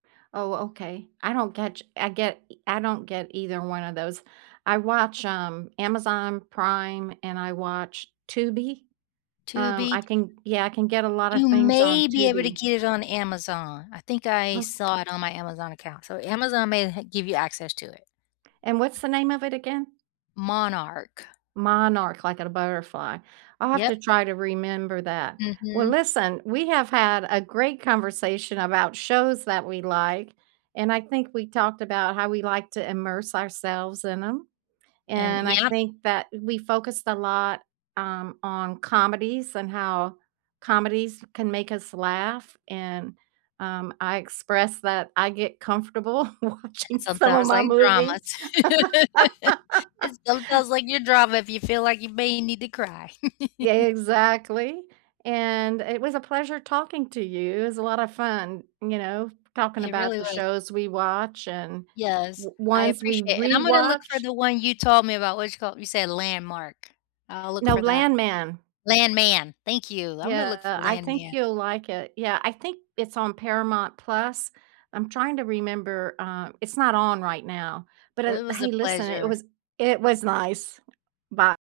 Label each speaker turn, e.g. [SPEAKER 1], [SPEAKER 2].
[SPEAKER 1] Oh, okay. I don't get ch I get i I don't get either one of those. I watch, um, Amazon Prime and I watch Tubi. Um,
[SPEAKER 2] Tubi.
[SPEAKER 1] I can yeah, I can get a lot
[SPEAKER 2] You
[SPEAKER 1] of things on
[SPEAKER 2] may be able to
[SPEAKER 1] Tubi.
[SPEAKER 2] get it on Amazon. I think I
[SPEAKER 1] Look
[SPEAKER 2] saw it on my Amazon account. So Amazon may ha give you access to it.
[SPEAKER 1] And what's the name of it again?
[SPEAKER 2] Monarch.
[SPEAKER 1] Monarch, like in a butterfly. I'll have
[SPEAKER 2] Yep.
[SPEAKER 1] to try to remember that. Well,
[SPEAKER 2] Mhm.
[SPEAKER 1] listen, we have had a great conversation about shows that we like, and I think we talked about how we like to immerse ourselves in 'em,
[SPEAKER 2] And
[SPEAKER 1] and I
[SPEAKER 2] Yep.
[SPEAKER 1] think that we focused a lot, um, on comedies and how comedies can make us laugh, and, um, I expressed that I get comfortable
[SPEAKER 2] And then
[SPEAKER 1] watching some of
[SPEAKER 2] sometimes
[SPEAKER 1] my
[SPEAKER 2] like
[SPEAKER 1] movies.
[SPEAKER 2] dramas. And sometimes like your drama if you feel like you may need to cry.
[SPEAKER 1] Yeah, exactly, and it was a pleasure talking to you. It's a lot of fun, you know, talking
[SPEAKER 2] It really
[SPEAKER 1] about the
[SPEAKER 2] was.
[SPEAKER 1] shows we watch and
[SPEAKER 2] Yes,
[SPEAKER 1] o
[SPEAKER 2] I
[SPEAKER 1] ones we
[SPEAKER 2] appreciate it, and I'm gonna look for
[SPEAKER 1] rewatch
[SPEAKER 2] the one you told me about. What's it called? You said Landmark. I'll look
[SPEAKER 1] No,
[SPEAKER 2] for that.
[SPEAKER 1] Landman.
[SPEAKER 2] Landman. Thank you. I'm gonna look
[SPEAKER 1] Yeah,
[SPEAKER 2] for
[SPEAKER 1] I think
[SPEAKER 2] Landman.
[SPEAKER 1] you'll like it. Yeah, I think it's on Paramount+. I'm trying to remember, uh It's not on right now. But
[SPEAKER 2] Oh, it
[SPEAKER 1] at l
[SPEAKER 2] was a
[SPEAKER 1] Hey, listen, it
[SPEAKER 2] pleasure.
[SPEAKER 1] was i it was nice. Bye